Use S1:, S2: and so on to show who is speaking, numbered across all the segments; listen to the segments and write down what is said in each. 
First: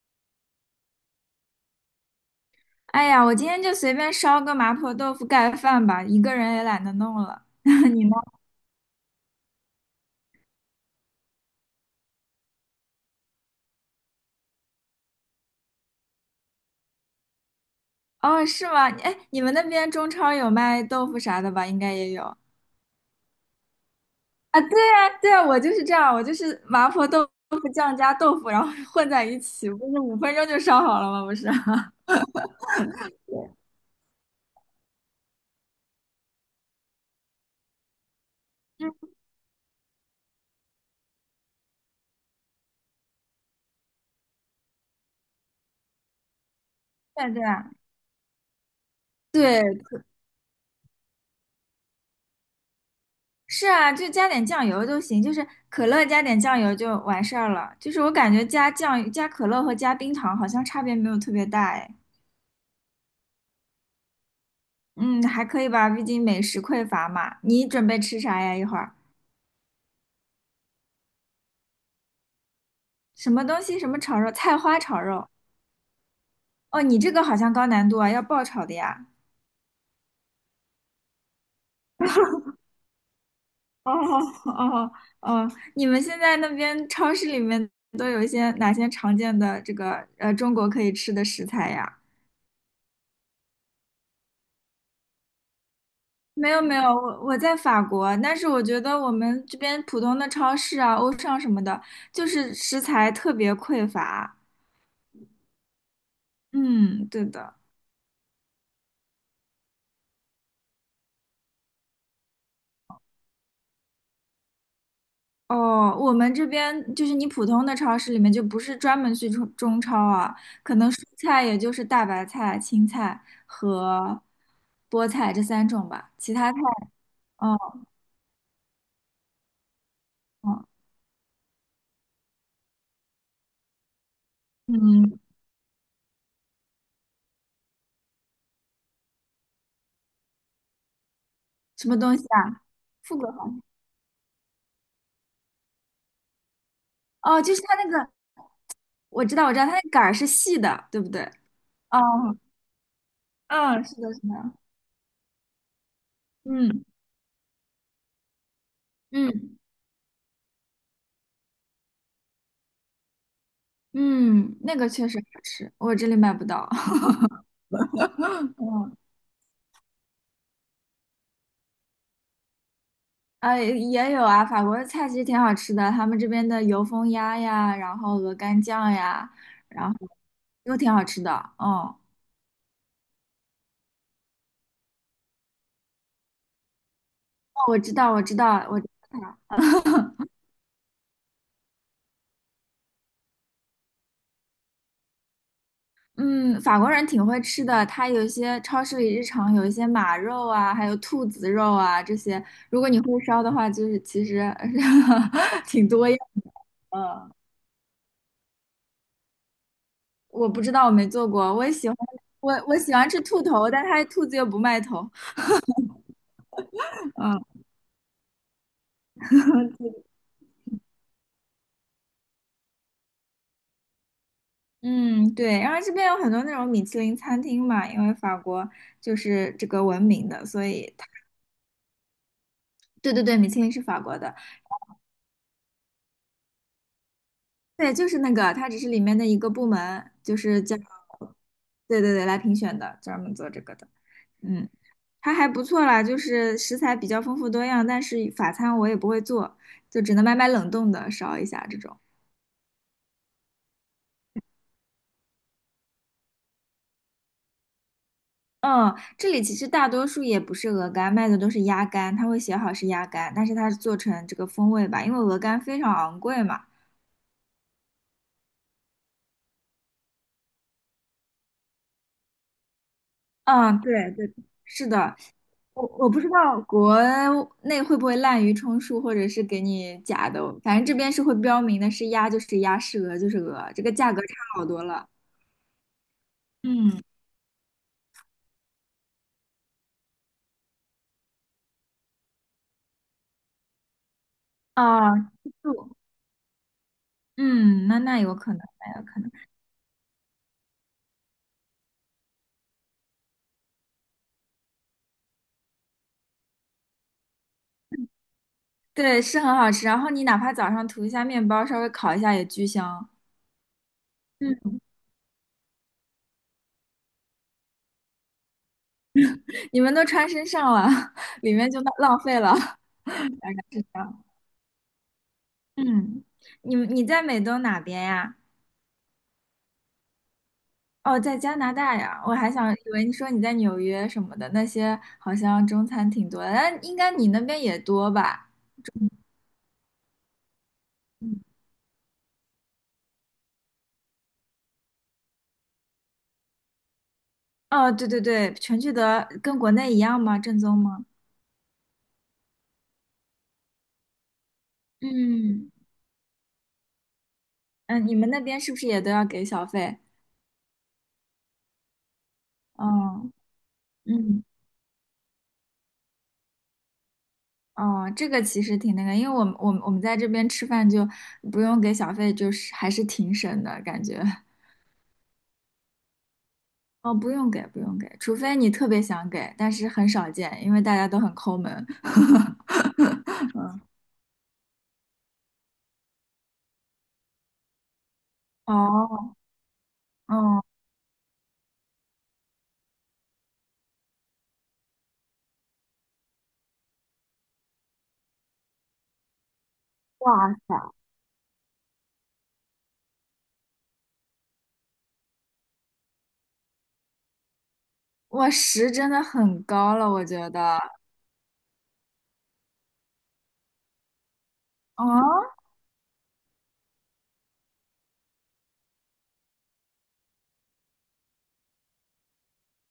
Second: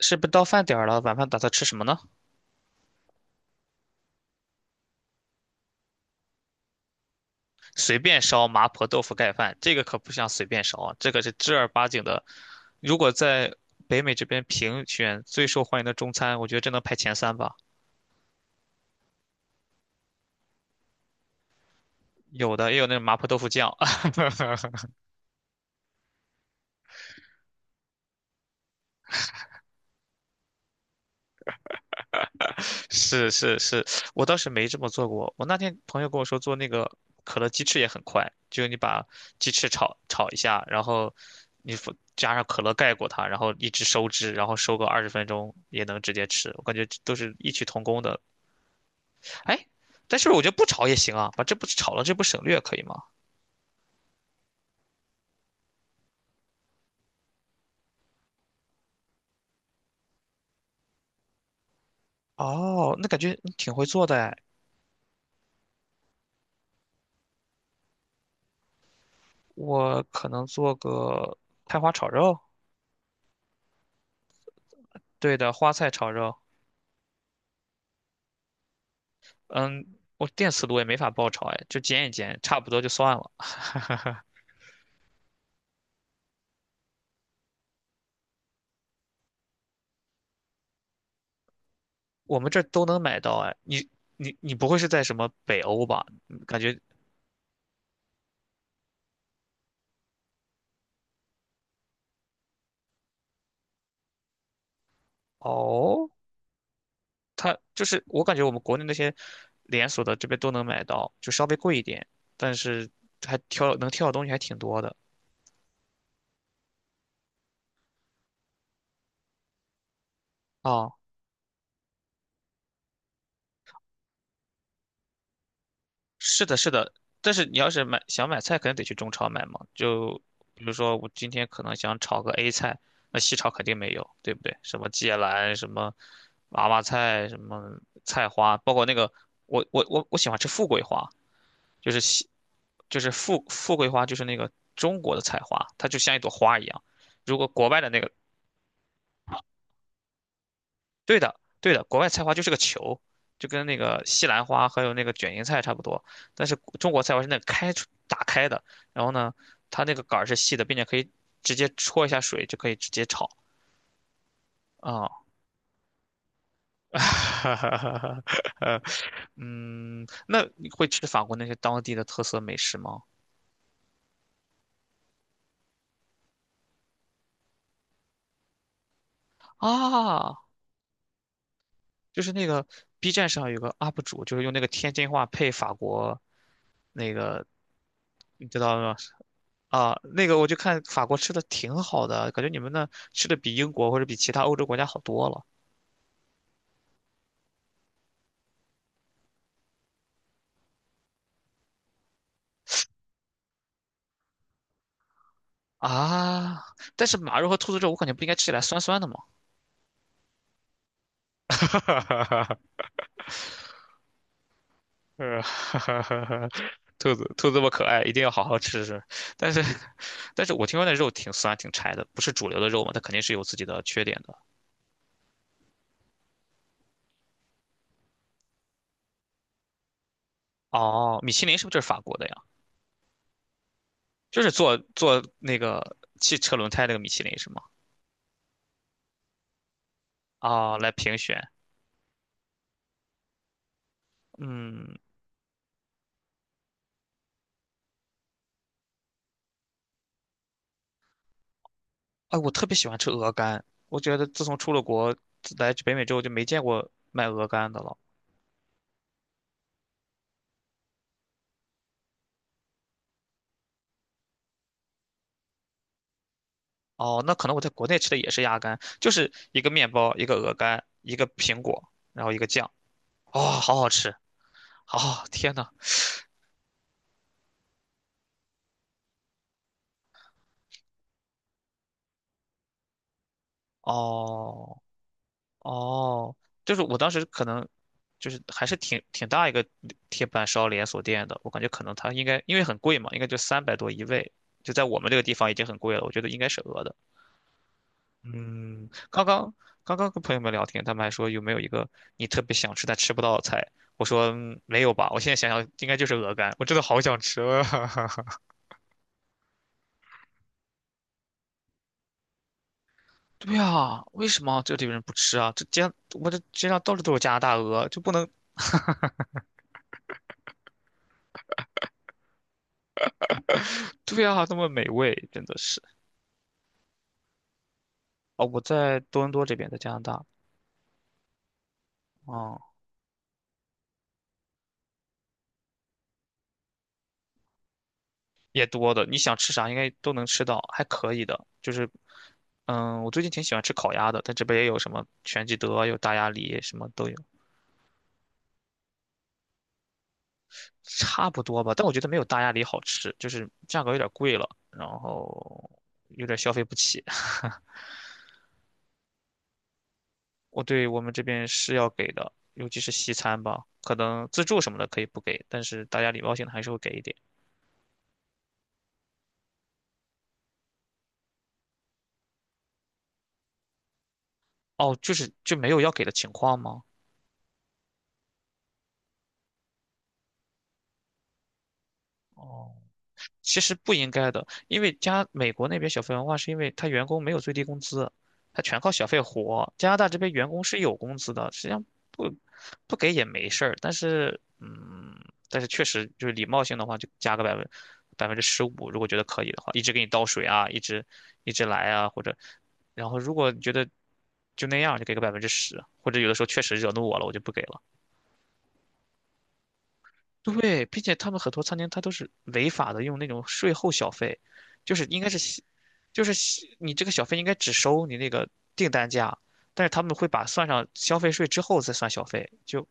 S1: 是不是到饭点儿了？晚饭打算吃什么呢？
S2: 哎呀，我今天就随便烧个麻婆豆腐盖饭吧，一个人也懒得弄了。
S1: 随
S2: 你呢？
S1: 便烧麻婆豆腐盖饭，这个可不像随便烧啊，这个是正儿八经的。如果在北美这边评选最受欢迎的中餐，我觉得这能排前三吧。
S2: 哦，是吗？哎，你们那边中超有卖豆腐啥的吧？应该也有啊。
S1: 有的也有那种麻婆豆腐酱。
S2: 对啊，对啊，我就是这样，我就是麻婆豆腐酱加豆腐，然后混在一起，不是五分钟就烧好了吗？不是。
S1: 是是是，我倒是没这么做过。我那天朋友跟我说，做那个可乐鸡翅也很快，就你把
S2: 嗯，
S1: 鸡翅炒炒一下，然后你放加上可乐盖过它，然后一直收汁，然后收个20分钟也能直接吃。我感觉这都
S2: 对啊
S1: 是
S2: 对
S1: 异曲
S2: 啊，
S1: 同工的。
S2: 对，
S1: 哎，但是我觉得不炒也行啊，把这不炒了，这不省略可以吗？
S2: 是啊，就加点酱油就行，就是可乐加点酱油就完事儿了。就是我感觉加酱、加可乐和加冰糖好像差别没有特别大，哎。
S1: 哦，那感觉你挺会做的哎。
S2: 嗯，还可以吧，毕竟美食匮乏嘛。你准备吃啥呀？一会儿
S1: 我可能做个菜花炒肉，
S2: 什么东西？什么炒肉？菜花炒肉？
S1: 对的，花菜炒肉。
S2: 哦，你这个好像高难度啊，要爆炒的呀。
S1: 嗯，我电磁炉也没法爆炒，哎，就煎一煎，差不多就算了。
S2: 哦哦哦，你们现在那边超市里面都有一些哪些常见的这个中国可以吃的食材呀？
S1: 我们这儿都能买到。哎，你不会是在什么北欧吧？嗯，
S2: 没有没有，我在法国，但是我觉得我们这边普通的超市啊、欧尚什么的，就是食材特别匮乏。
S1: 哦，
S2: 嗯，对的。
S1: 它就是我感觉我们国内那些连锁的这边都能买到，就稍微贵一点，但是能挑的东西还挺多的
S2: 哦，我们这边就是你普通的超市里面就不是专门去中超啊，可能
S1: 啊。
S2: 蔬菜也就是大白菜、青菜和菠菜这三种吧，其
S1: 是
S2: 他
S1: 的，
S2: 菜，
S1: 是的，但是你要
S2: 哦
S1: 是想买菜，肯定得去中超买嘛。就比
S2: 哦，
S1: 如说，我今天可能想炒个 A 菜，那西超肯定没有，对不对？什么芥
S2: 嗯，
S1: 兰，什么娃娃菜，什么菜花，包括那个我喜欢吃富贵花，
S2: 什
S1: 就
S2: 么
S1: 是
S2: 东西
S1: 西
S2: 啊？
S1: 就是
S2: 富贵好
S1: 富
S2: 像
S1: 富贵花，就是那个中国的菜花，它就像一朵花一样。如
S2: 哦，
S1: 果
S2: 就是
S1: 国
S2: 它
S1: 外的
S2: 那
S1: 那
S2: 个，
S1: 个
S2: 我知道我知道，它那杆儿是细的，对不
S1: 对
S2: 对？
S1: 的，对的，国外菜花
S2: 哦，
S1: 就是个球，就跟那
S2: 嗯，是
S1: 个
S2: 的，是
S1: 西
S2: 的，
S1: 兰花还有那个卷心菜差不多。但是
S2: 嗯
S1: 中国菜花是那个打开的，然后呢，
S2: 嗯
S1: 它那个杆儿是细的，并且可以直接戳一下水就可以直接炒
S2: 嗯，那个确实
S1: 啊。
S2: 好吃，我这里买不到。嗯
S1: 嗯，那你会吃法国那些当地的特色美食吗？
S2: 啊，也有啊，法国的菜其实挺好吃的，他们这边的油封鸭呀，然后鹅肝酱呀，然后
S1: 啊，
S2: 都挺好吃的。嗯，哦，
S1: 就是那个 B 站上有个 UP 主，就是用那个天津话配法国那个，
S2: 我知道，我知
S1: 你知
S2: 道，我
S1: 道
S2: 知
S1: 吗？
S2: 道。
S1: 啊，那个我就看法国吃的挺好的，感觉你们那吃的比英国或者比其他欧洲国家好多了
S2: 嗯，法国人挺会吃的，他有一些超市里日常有一些马肉啊，还有兔子肉啊这些，如果你会烧的话，就是其实 挺多样
S1: 啊。但是
S2: 的。
S1: 马肉和兔子肉，我感觉不应该吃起来酸酸的吗？
S2: 我不知道，我没做 过，我
S1: 哈
S2: 也喜欢，
S1: 哈
S2: 我
S1: 哈，
S2: 我喜欢吃兔头，但他兔子又不卖头。
S1: 哈哈哈哈，兔 子，
S2: 嗯。
S1: 兔子这么可爱，一定要好好吃吃。但是，但是我听说那肉挺酸挺柴的，不是主流的肉嘛，它肯定是有自己的缺点的。
S2: 嗯，对，然后这边有很多那种米其林餐厅嘛，因为法国就是这个闻名的，所以它，
S1: 哦，米其林是不是就是法国的呀？
S2: 对对对，米其林是法国的，
S1: 就是做做那个汽车轮胎那个米其林是吗？
S2: 对，就是那个，它只是里面的一个部门，就是叫，
S1: 哦，来评选，
S2: 对对对，来评选的，专门做这个的，嗯，
S1: 嗯。
S2: 它还不错啦，就是食材比较丰富多样，但是法餐我也不会做，就只能买买冷冻的烧一下这种。
S1: 哎，我特别喜欢吃鹅肝，我觉得自从出了国自来北美之后就没见过卖鹅肝的了。
S2: 嗯，这里其实大多数也不是鹅肝，卖的都是鸭肝，它会写好是鸭肝，但是它是做成这个风味吧，因为鹅肝非常昂贵嘛。
S1: 哦，那可能我在国内吃的也是鸭肝，就是一个面包，一个鹅肝，一个苹果，然后一个酱。哦，好
S2: 嗯，
S1: 好吃！
S2: 对对，是的，
S1: 哦，天呐！
S2: 我不知道国内会不会滥竽充数，或者是给你假的，反正这边是会标明的是鸭就是鸭，是鹅就是鹅，这个价格差好
S1: 哦
S2: 多了。
S1: 哦，就是我
S2: 嗯，
S1: 当时可能就是还是挺大一个铁板烧连锁店的，我感觉可能它应该因为很贵嘛，应该就300多一位，就在我们
S2: 啊，
S1: 这个地方
S2: 吃
S1: 已经很
S2: 素
S1: 贵了，我觉得应该是鹅的。
S2: 嗯，那那有可能，
S1: 嗯，刚刚跟朋友们聊天，他们还说有没有一个你特别想吃但吃不到的菜？我说嗯，没有吧，我现在想想应该就是鹅肝，我真的好想吃啊。
S2: 对，是很好吃，然后你哪怕早上涂一下面包，稍微烤一下也巨香。
S1: 对啊，为什么
S2: 嗯。
S1: 这里人不吃啊？这街上我这街上到处都是加拿大鹅，就不能
S2: 你们都穿身上了，里面就浪费了。是的，
S1: 对啊，那么美味，真的是
S2: 嗯，你你在美东哪边呀？
S1: 哦。我在多伦多这边，在加拿大。
S2: 哦，在加拿大呀。我还
S1: 哦，
S2: 想以为你说你在纽约什么的，那些好像中餐挺多的，但应该你那边也多吧？
S1: 也多的，你想吃啥应该都能吃到，还可以
S2: 嗯，
S1: 的。就是我最近挺喜欢吃烤鸭的，但这边也有什么全聚德，有大鸭梨，什么都有。
S2: 哦，对对对，全聚德跟国内一样吗？正宗吗？
S1: 差不多吧，但我觉得没有大鸭梨好吃，就是价格有点贵了，然后
S2: 嗯
S1: 有点消费不起。
S2: 嗯，你们那边是不是也都要给小费？
S1: 对，我们这边是要给的，尤其是西
S2: 哦，
S1: 餐吧，可能
S2: 嗯。
S1: 自助什么的可以不给，但是大家礼貌性的还是会给一点。
S2: 哦，这个其实挺那个，因为我们在这边吃饭就不用给小费，就是还是挺省的感觉。
S1: 哦，就是就没有要给的情况吗？
S2: 哦，不用给，不用给，除非你特别想给，但是很少见，因为大家都很抠门。
S1: 哦，其实不应该的，因为加美国那边小费文化是因为他员工没有最低工资，他全靠小费
S2: 哦，
S1: 活。加拿大这边员
S2: 嗯，
S1: 工是有工资的，实际上不不给也没事儿，但是嗯，但是确实就是礼貌性的话，就加个15%。如果觉得可以的话，一直给你倒水
S2: 哇
S1: 啊，一
S2: 塞，
S1: 直一直来啊，或者然后如果觉得就那样，就给个百分之十，或者有的时候确实惹怒我了，我就不给了。
S2: 我十真的很高了，我觉得。
S1: 对，并且他们很多餐厅它都是违法的，用那种税后小费，就是
S2: 哦，
S1: 应该是西就是西你这个小费应该只收你那个订单价，但是他们会把算上消费税之后再算小费。就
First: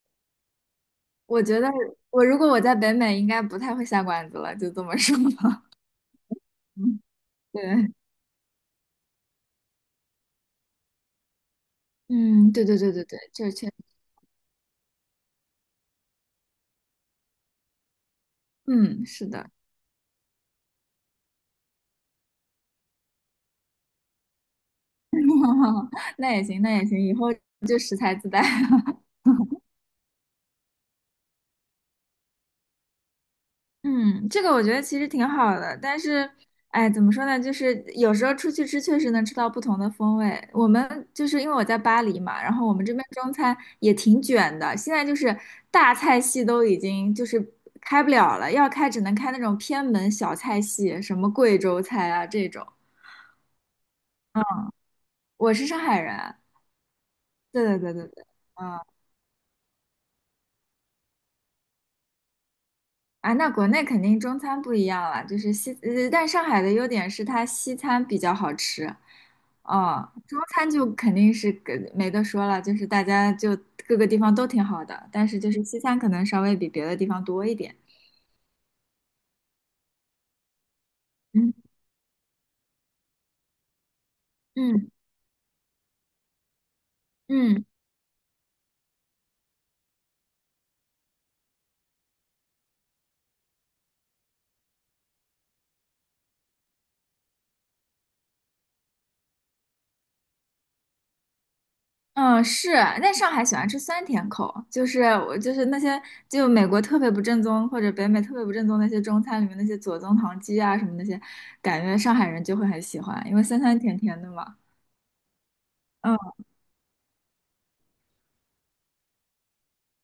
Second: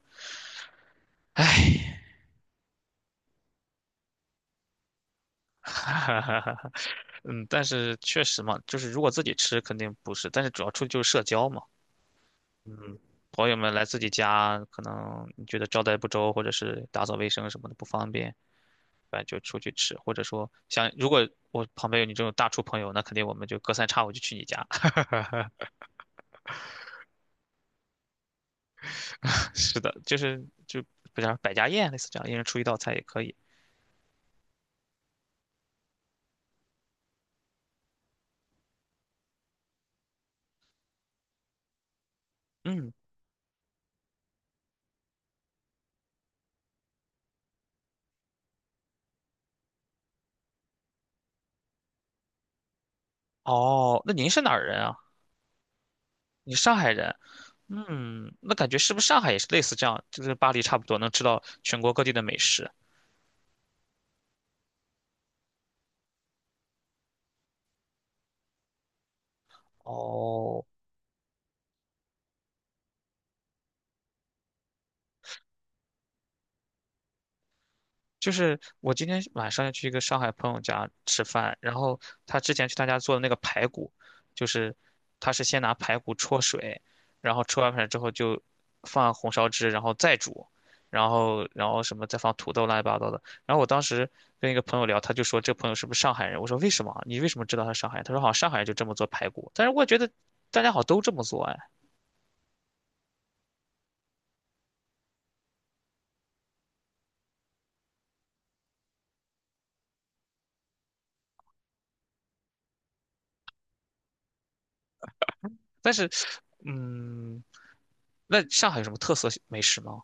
S2: 我觉得
S1: 唉。
S2: 我如果我在北美，应该不太会下馆子了，就这么说吧。嗯，
S1: 嗯，但
S2: 对，
S1: 是确实嘛，就是如果自己吃肯定不是，但是主要出去就是社交嘛。
S2: 嗯，对对对
S1: 嗯，
S2: 对对，
S1: 朋
S2: 这
S1: 友
S2: 确，
S1: 们来自己家，可能你觉得招待不周或者是打扫卫生什么的不方便，
S2: 嗯，
S1: 反正
S2: 是
S1: 就
S2: 的，
S1: 出去吃，或者说像如果我旁边有你这种大厨朋友，那肯定我们就隔三差五就去你家。
S2: 那也行，那也行，以后就食材自带。
S1: 是的，就是就不叫百家宴类似这样，一人出一道菜也可以。
S2: 嗯，这个我觉得其实挺好的，但是，哎，怎么说呢？就是有时候出去吃，确实能吃到不同的风味。我们就是因为我在巴黎嘛，然后我们
S1: 嗯。
S2: 这边中餐也挺卷的，现在就是大菜系都已经就是开不了了，要开只能开那种偏门小菜系，什么贵州菜啊这种。
S1: 哦，那您是哪儿人啊？
S2: 我是上海人，
S1: 你是上海人？
S2: 对对对对对，
S1: 嗯，那感觉
S2: 嗯。
S1: 是不是上海也是类似这样，就是巴黎差不多能吃到全国各地的美食？
S2: 啊，那国内肯定中餐不一样了，就是西，但上海的优点是它西餐比较好吃，哦，中
S1: 哦。
S2: 餐就肯定是跟没得说了，就是大家就各个地方都挺好的，但是就是西餐可能稍微比别的地方多一点。
S1: 就是我今天晚上要去一个上海朋友家吃
S2: 嗯
S1: 饭，然后他之前去他家做的那个排骨，就是
S2: 嗯
S1: 他是先拿排骨焯水，然后焯
S2: 嗯
S1: 完水之后就放红烧汁，然后再煮，然后什么再放土豆乱七八糟的。然后我当时跟一个朋友聊，他就说这朋友是不是上海人？我说为什么啊？你为什么知道他是上海人？他说好像上海人就这么做排骨，但是我觉得大家好像都这么做哎。
S2: 嗯，是啊，那上海喜欢吃酸甜口，就是我就是那些就美国特别不正宗或者北美特别不正宗那些中餐里面那些左宗棠鸡啊什么那些，感觉上海人就会很喜欢，因为酸酸甜甜的嘛。
S1: 但是，
S2: 嗯。
S1: 嗯，那上海有什么特色美食吗？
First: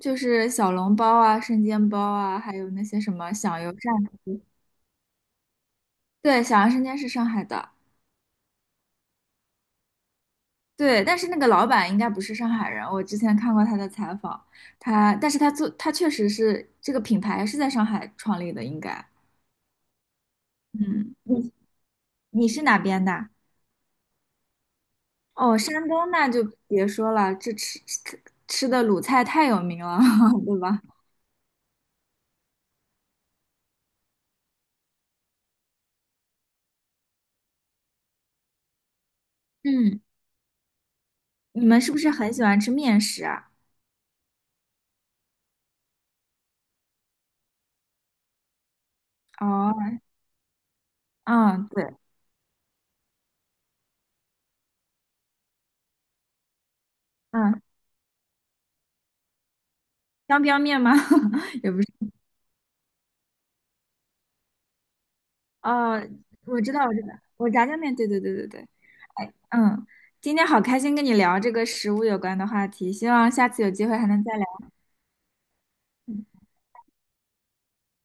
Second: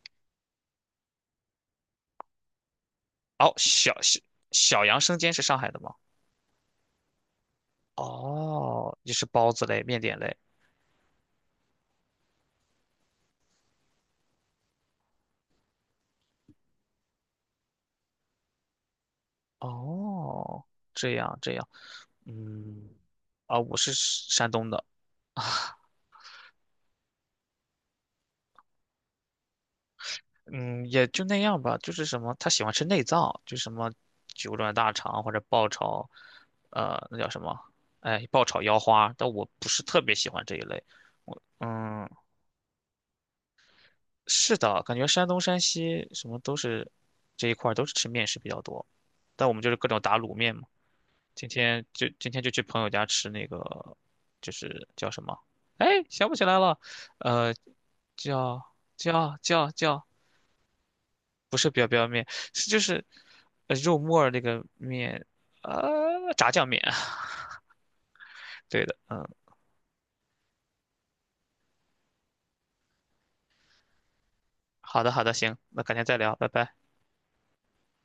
S2: 就是小笼包啊、生煎包啊，还有那些什么
S1: 哦，
S2: 响油鳝丝。
S1: 小杨生煎是上海的吗？
S2: 对，响油生煎是上海的，
S1: 哦，也是包子类、面点类。
S2: 对，但是那个老板应该不是上海人，我之前看过他的采访，他，但是他做，他确实是这个品牌是在上海创立的，应该。
S1: 哦，这
S2: 嗯，
S1: 样这
S2: 你
S1: 样，
S2: 你是哪
S1: 嗯。
S2: 边的？
S1: 啊，我是山东的。
S2: 哦，山 东那就别说了，这吃的鲁菜太有名了，对吧？
S1: 嗯，也就那样吧。就是什么，他喜欢吃内脏，就什么九转大肠或者爆炒，呃，那叫什么？哎，爆炒腰花。但我不是特
S2: 嗯，
S1: 别喜欢这一类。我
S2: 你们是不
S1: 嗯，
S2: 是很喜欢吃面食啊？
S1: 是的，感觉山东、山西什么都是这一块儿都是吃面食比较多，但我们就是各
S2: 哦，
S1: 种打卤面嘛。今
S2: 嗯，
S1: 天
S2: 对，
S1: 就今天就去朋友家吃那个，就是叫什么？哎，想不起来了，呃，
S2: 嗯，
S1: 叫叫，
S2: 江边面吗？
S1: 不是 表面，是就是肉沫那个面，
S2: 哦，
S1: 炸
S2: 我
S1: 酱
S2: 知
S1: 面。
S2: 道，我知道，我炸酱面，对对对对对，
S1: 对的，嗯。
S2: 哎，嗯，今天好开心跟你聊这个食物有关的话题，希望下次有机会还能再聊。
S1: 好的好的，行，那改天再聊，
S2: 嗯
S1: 拜拜。